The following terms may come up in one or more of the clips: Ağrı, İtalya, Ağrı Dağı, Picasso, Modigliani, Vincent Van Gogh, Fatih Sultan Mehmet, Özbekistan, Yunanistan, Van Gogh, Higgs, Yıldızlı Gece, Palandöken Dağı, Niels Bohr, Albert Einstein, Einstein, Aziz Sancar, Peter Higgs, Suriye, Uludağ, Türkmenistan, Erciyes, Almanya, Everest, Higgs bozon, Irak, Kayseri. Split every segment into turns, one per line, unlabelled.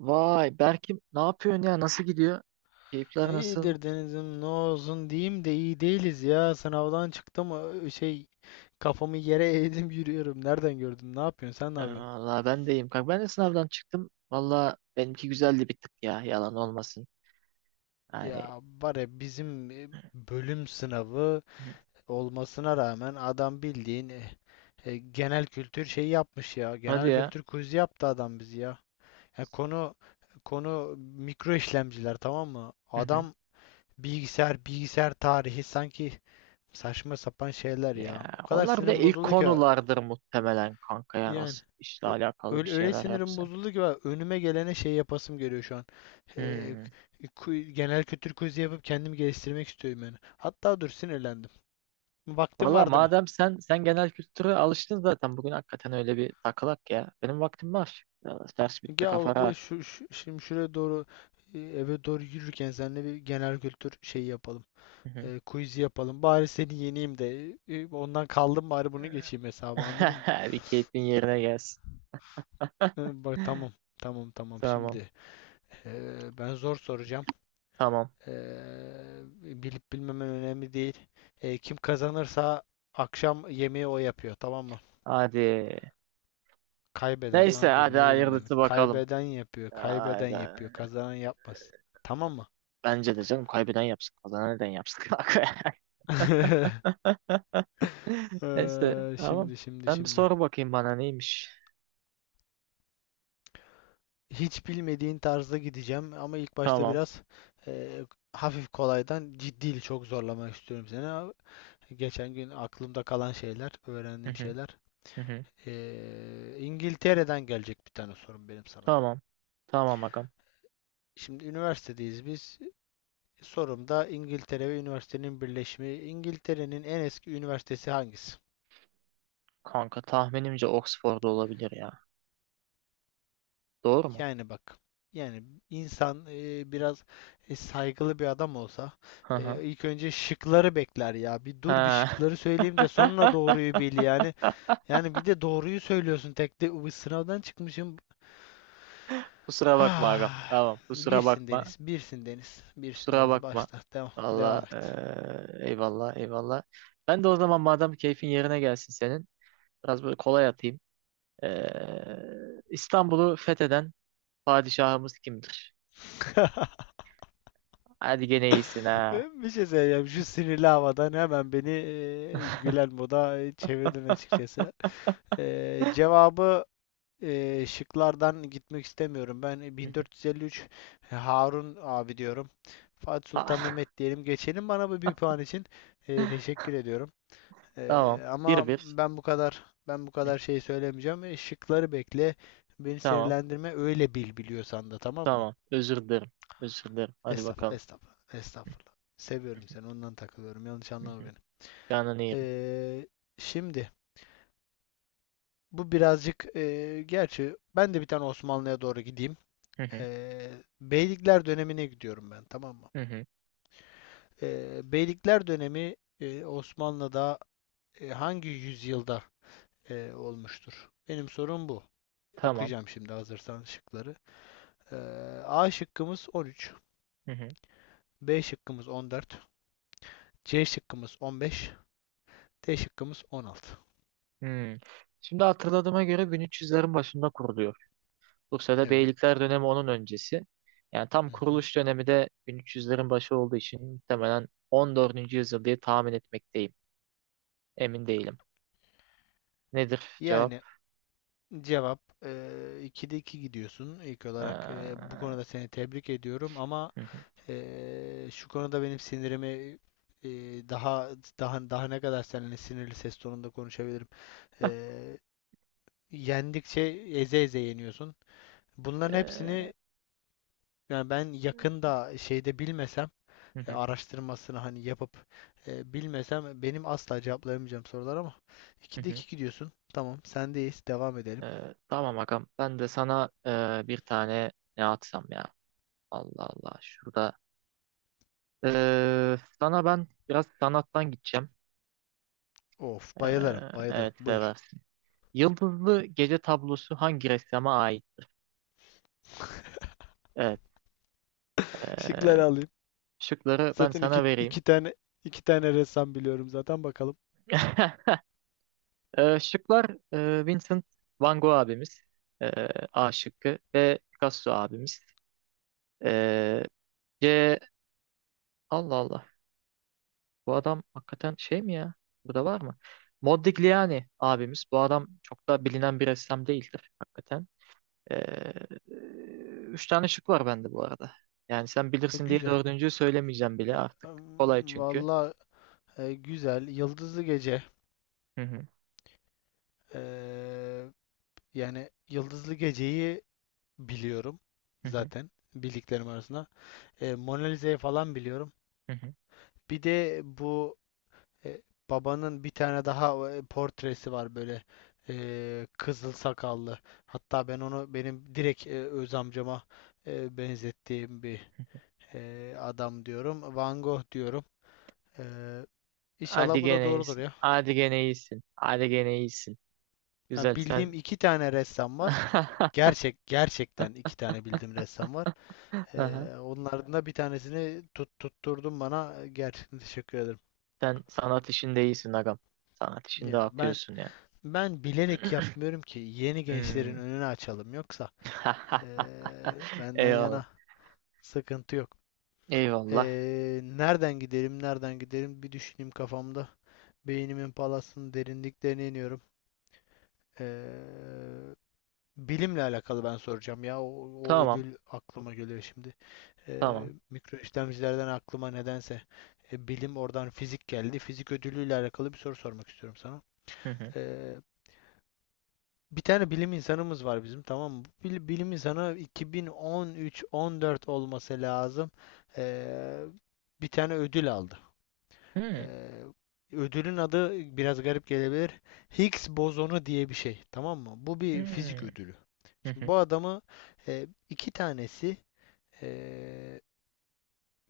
Vay Berk'im ne yapıyorsun ya? Nasıl gidiyor? Keyifler nasıl?
İyidir Deniz'im, ne olsun diyeyim de iyi değiliz ya. Sınavdan çıktım, kafamı yere eğdim yürüyorum. Nereden gördün? Ne yapıyorsun? Sen ne yapıyorsun?
Valla ben de iyiyim. Kanka ben de sınavdan çıktım. Valla benimki güzeldi bir tık ya. Yalan olmasın. Yani.
Ya var ya bizim bölüm sınavı olmasına rağmen adam bildiğin genel kültür şeyi yapmış ya.
Hadi
Genel
ya.
kültür quizi yaptı adam bizi ya. Ya konu mikro işlemciler, tamam mı?
Hı hı.
Adam bilgisayar tarihi sanki, saçma sapan şeyler
Ya,
ya. O kadar
onlar bir de
sinirim
ilk
bozuldu ki.
konulardır muhtemelen kanka ya.
Yani,
Nasıl işle
ö-
alakalı bir
öyle
şeyler
sinirim
yapsa.
bozuldu ki bak, önüme gelene şey yapasım geliyor şu an. Ee,
Hmm.
Genel kültür quiz'i yapıp kendimi geliştirmek istiyorum yani. Hatta dur, sinirlendim. Vaktim
Valla
var değil mi?
madem sen genel kültüre alıştın zaten bugün hakikaten öyle bir takılak ya. Benim vaktim var. Valla ders bitti
Ya
kafa
o
rahat.
da şimdi şuraya doğru, eve doğru yürürken seninle bir genel kültür şeyi yapalım.
Hı hı.
Quiz'i yapalım. Bari seni yeneyim de, ondan kaldım bari bunu geçeyim hesabı, anladın mı?
Bir keyfin yerine gelsin.
Bak tamam. Tamam tamam
Tamam.
şimdi. Ben zor soracağım.
Tamam.
Eee, Bilip bilmemen önemli değil. Kim kazanırsa akşam yemeği o yapıyor, tamam mı?
Hadi.
Kaybeden...
Neyse
Lan dur,
hadi
ne dedim ben?
hayırlısı bakalım.
Kaybeden yapıyor, kaybeden
Hadi.
yapıyor, kazanan yapmaz. Tamam mı?
Bence de canım kaybeden yapsın. Kazanan neden yapsın? Neyse tamam.
Şimdi şimdi
Sen bir
şimdi.
sor bakayım bana neymiş.
Hiç bilmediğin tarzda gideceğim ama ilk başta
Tamam.
biraz eee, hafif kolaydan, ciddi çok zorlamak istiyorum seni. Ama geçen gün aklımda kalan şeyler,
Hı
öğrendiğim
hı,
şeyler.
hı hı.
İngiltere'den gelecek bir tane sorum benim sana.
Tamam. Tamam agam.
Şimdi üniversitedeyiz biz. Sorumda İngiltere ve üniversitenin birleşimi. İngiltere'nin en eski üniversitesi hangisi?
Kanka tahminimce Oxford'da olabilir ya. Doğru mu?
Yani bak. Yani insan biraz saygılı bir adam olsa
Hı hı.
ilk önce şıkları bekler ya. Bir dur, bir
Ha.
şıkları söyleyeyim de sonra doğruyu bil yani. Yani bir de doğruyu söylüyorsun tek de, "Uy, sınavdan çıkmışım.
Kusura bakma agam. Tamam. Kusura
Birsin
bakma.
Deniz, birsin Deniz, birsin
Kusura
Deniz.
bakma.
Başla, devam,
Valla
devam et.
eyvallah eyvallah. Ben de o zaman madem keyfin yerine gelsin senin. Biraz böyle kolay atayım. İstanbul'u fetheden padişahımız kimdir? Hadi gene iyisin ha.
Ben bir şey söyleyeceğim. Şu sinirli havadan hemen beni gülen moda çevirdin açıkçası. Cevabı şıklardan gitmek istemiyorum. Ben
Hı hı.
1453, Harun abi diyorum. Fatih Sultan
Ha,
Mehmet diyelim. Geçelim, bana bu bir puan için. Teşekkür ediyorum.
tamam.
Ama
Bir bir.
ben bu kadar ben bu
Hı,
kadar şey söylemeyeceğim. Şıkları bekle. Beni
tamam.
sinirlendirme. Öyle biliyorsan da, tamam mı?
Tamam. Özür dilerim. Özür dilerim. Hadi
Estağfurullah,
bakalım.
estağfurullah, estağfurullah. Seviyorum seni, ondan takılıyorum. Yanlış
Hı
anlama
hı.
beni.
Canını yerim.
Ee, Şimdi bu birazcık gerçi ben de bir tane Osmanlı'ya doğru gideyim.
Hı hı.
Beylikler dönemine gidiyorum ben, tamam mı?
Hı hı.
Beylikler dönemi Osmanlı'da hangi yüzyılda olmuştur? Benim sorum bu.
Tamam.
Okuyacağım şimdi, hazırsan şıkları. Ee, A şıkkımız 13,
Hı hı.
B şıkkımız 14, C şıkkımız 15, D şıkkımız 16.
Hmm. Şimdi hatırladığıma göre 1300'lerin başında kuruluyor. Bursa'da
Evet.
beylikler dönemi onun öncesi. Yani tam
Hı hı.
kuruluş dönemi de 1300'lerin başı olduğu için muhtemelen 14. yüzyıl diye tahmin etmekteyim. Emin değilim. Nedir cevap?
Yani cevap, 2'de 2 gidiyorsun. İlk olarak bu
Hı
konuda seni tebrik ediyorum ama
hı,
şu konuda benim sinirimi daha daha daha ne kadar seninle sinirli ses tonunda konuşabilirim. Eee, Yendikçe eze eze yeniyorsun. Bunların
ee,
hepsini, yani ben yakında şeyde bilmesem,
hı hı,
araştırmasını hani yapıp bilmesem benim asla cevaplayamayacağım sorular ama
hı
2'de
hı.
2 gidiyorsun. Tamam, sendeyiz. Devam edelim.
Tamam agam. Ben de sana bir tane ne atsam ya. Allah Allah. Şurada. Sana ben biraz sanattan gideceğim.
Of,
Ee,
bayılırım, bayılırım.
evet
Buyur.
seversin. Yıldızlı Gece tablosu hangi ressama ait? Evet. ee,
Şıkları alayım.
Şıkları ben
Zaten
sana vereyim.
iki tane ressam biliyorum zaten, bakalım.
Şıklar Vincent Van Gogh abimiz. ee, A şıkkı ve Picasso abimiz. Ee, C. Allah Allah. Bu adam hakikaten şey mi ya? Bu da var mı? Modigliani abimiz. Bu adam çok da bilinen bir ressam değildir hakikaten. Ee, Üç tane şık var bende bu arada. Yani sen bilirsin diye
Güzel.
dördüncüyü söylemeyeceğim bile artık. Kolay çünkü.
Vallahi güzel. Yıldızlı Gece.
Hı hı,
Eee, Yani Yıldızlı Gece'yi biliyorum
hı hı,
zaten, bildiklerim arasında. Mona Lisa'yı falan biliyorum.
hı hı.
Bir de bu e, babanın bir tane daha portresi var böyle, kızıl sakallı. Hatta ben onu, benim direkt öz amcama benzettiğim bir adam diyorum. Van Gogh diyorum. E, inşallah
Hadi
bu da
gene
doğrudur
iyisin.
ya.
Hadi gene iyisin. Hadi gene iyisin.
Yani
Güzel
bildiğim
sen.
iki tane ressam var. Gerçekten iki tane bildiğim ressam var. E,
Aha.
Onlardan da bir tanesini tutturdun bana. Gerçekten teşekkür ederim.
Sen sanat işinde iyisin agam. Sanat işinde
Ya ben
akıyorsun ya.
ben bilerek yapmıyorum ki, yeni
Hmm.
gençlerin önünü açalım yoksa e, benden
Eyvallah.
yana sıkıntı yok.
Eyvallah.
Nereden gidelim, nereden gidelim, bir düşüneyim kafamda. Beynimin palasının derinliklerine iniyorum. Ee, Bilimle alakalı ben soracağım ya. O
Tamam.
ödül aklıma geliyor şimdi.
Tamam.
Mikro işlemcilerden aklıma nedense bilim, oradan fizik geldi. Fizik ödülüyle alakalı bir soru sormak istiyorum sana.
Hı hı.
Ee, Bir tane bilim insanımız var bizim, tamam mı? Bu bilim insanı 2013-14 olması lazım. Ee, Bir tane ödül aldı.
Hı hı.
Eee, Ödülün adı biraz garip gelebilir. Higgs bozonu diye bir şey. Tamam mı? Bu bir fizik ödülü.
Hı
Şimdi
hı.
bu adamı iki tanesi, eee,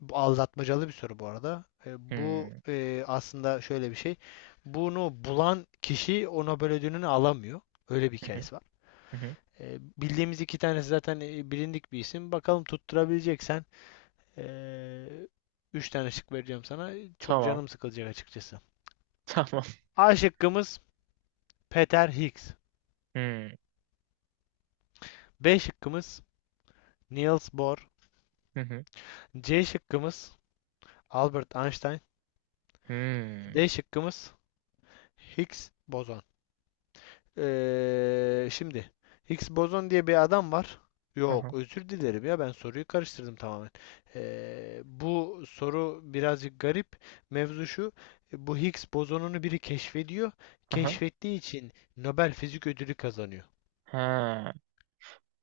bu aldatmacalı bir soru bu arada.
Hı
Bu
hı.
aslında şöyle bir şey. Bunu bulan kişi o Nobel ödülünü alamıyor. Öyle bir
Hı hı.
hikayesi var.
Hı hı.
Bildiğimiz iki tanesi zaten, bilindik bir isim. Bakalım tutturabileceksen, eee, üç tane şık vereceğim sana. Çok
Tamam.
canım sıkılacak açıkçası.
Tamam.
A şıkkımız Peter Higgs.
Hı hı.
B şıkkımız Niels Bohr.
Hı hı.
C şıkkımız Albert Einstein.
Hı
D şıkkımız Higgs bozon. Şimdi Higgs bozon diye bir adam var.
hı.
Yok, özür dilerim ya, ben soruyu karıştırdım tamamen. Bu soru birazcık garip. Mevzu şu, bu Higgs bozonunu biri keşfediyor.
Hı hı.
Keşfettiği için Nobel Fizik Ödülü kazanıyor.
Ha.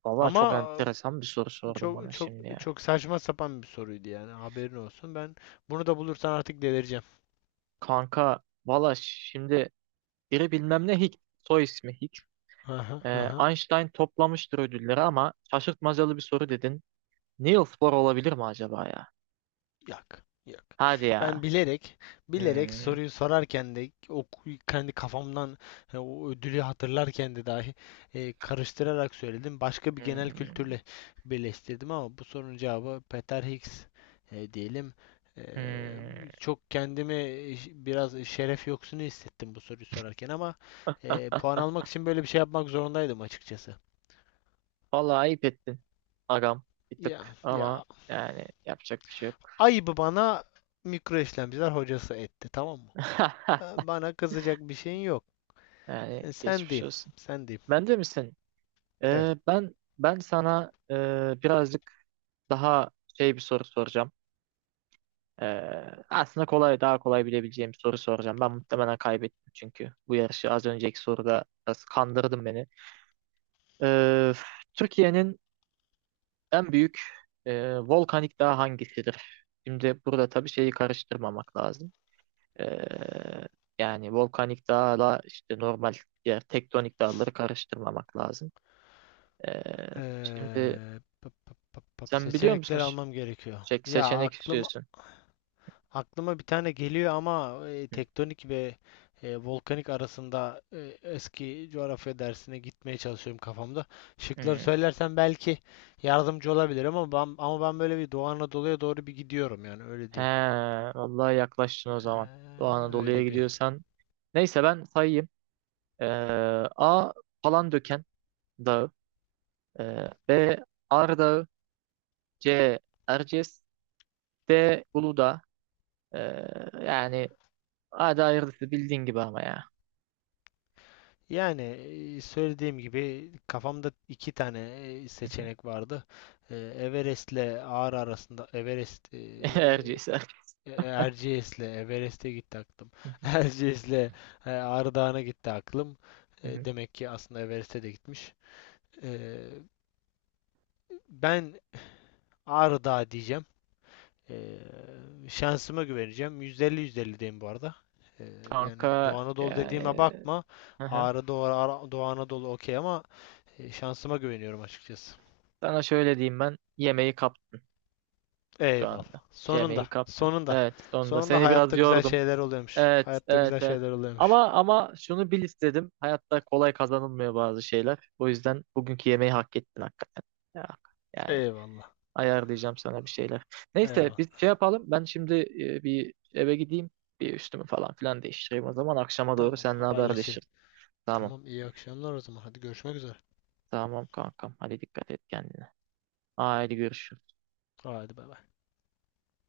Valla çok
Ama
enteresan bir soru sordum
çok
bana
çok
şimdi ya.
çok saçma sapan bir soruydu yani, haberin olsun. Ben bunu da bulursan artık delireceğim.
Kanka valla şimdi biri bilmem ne Higgs. Soy ismi Higgs.
Aha, aha.
Einstein toplamıştır ödülleri ama şaşırtmacalı bir soru dedin. Niels Bohr olabilir mi acaba ya?
Yok, yok.
Hadi ya.
Ben bilerek, bilerek
Hmm,
soruyu sorarken de, o kendi kafamdan o ödülü hatırlarken de dahi karıştırarak söyledim. Başka bir genel
hmm.
kültürle birleştirdim ama bu sorunun cevabı Peter Higgs diyelim. E,
Hmm.
Çok kendimi biraz şeref yoksunu hissettim bu soruyu sorarken ama puan almak için böyle bir şey yapmak zorundaydım açıkçası.
Vallahi ayıp ettin. Agam bir
Ya,
tık ama
ya
yani yapacak bir şey yok.
ayıbı bana mikro işlemciler hocası etti, tamam mı? Bana kızacak bir şeyin yok.
Yani
Sen
geçmiş
diyeyim.
olsun.
Sen diyeyim.
Ben de misin?
Evet.
Ben sana birazcık daha şey bir soru soracağım. Aslında kolay daha kolay bilebileceğim bir soru soracağım. Ben muhtemelen kaybettim çünkü bu yarışı az önceki soruda biraz kandırdın beni. Ee, Türkiye'nin en büyük volkanik dağı hangisidir? Şimdi burada tabii şeyi karıştırmamak lazım. Ee, yani volkanik dağla işte normal diğer tektonik dağları karıştırmamak lazım. Şimdi
Pıp pıp pıp pıp.
sen biliyor musun
Seçenekleri almam gerekiyor.
şey,
Ya
seçenek
aklım
istiyorsun.
aklıma bir tane geliyor ama
Hı.
tektonik ve volkanik arasında, eski coğrafya dersine gitmeye çalışıyorum kafamda. Şıkları
Hı.
söylersen belki yardımcı olabilir ama ben böyle bir Doğu Anadolu'ya doğru bir gidiyorum yani, öyle
He,
diyeyim.
vallahi yaklaştın o zaman. Doğu
Ee,
Anadolu'ya
öyle bir
gidiyorsan. Neyse ben sayayım. Ee, A. Palandöken Dağı. B. Ağrı. C. Erciyes. D. Uludağ. Ee, yani hadi hayırlısı bildiğin gibi ama ya.
Yani söylediğim gibi kafamda iki tane seçenek vardı. Everest'le Ağrı arasında, Everest,
Erciyes. Erciyes.
Erciyes'le Everest'e gitti aklım. Erciyes'le Ağrı Dağı'na gitti aklım.
Hı hı.
Demek ki aslında Everest'e de gitmiş. E, Ben Ağrı Dağı diyeceğim. E, Şansıma güveneceğim. %50-%50 diyeyim bu arada. E, Yani Doğu
Kanka
Anadolu dediğime
yani.
bakma.
Hı hı.
Ağrı Doğu, Doğu Anadolu okey ama şansıma güveniyorum açıkçası.
Sana şöyle diyeyim ben yemeği kaptın şu
Eyvallah.
anda.
Sonunda.
Yemeği kaptın.
Sonunda.
Evet sonunda
Sonunda
seni biraz
hayatta güzel
yordum.
şeyler oluyormuş.
Evet
Hayatta
evet
güzel
evet.
şeyler oluyormuş.
Ama şunu bil istedim. Hayatta kolay kazanılmıyor bazı şeyler. O yüzden bugünkü yemeği hak ettin hakikaten. Ya, yani
Eyvallah.
ayarlayacağım sana bir şeyler. Neyse
Eyvallah.
biz şey yapalım. Ben şimdi bir eve gideyim. Bir üstümü falan filan değiştireyim. O zaman akşama doğru
Tamam,
seninle
haberleşelim.
haberleşiriz. Tamam.
Tamam, iyi akşamlar o zaman. Hadi, görüşmek üzere.
Tamam kankam. Hadi dikkat et kendine. Haydi görüşürüz.
Hadi, bay bay.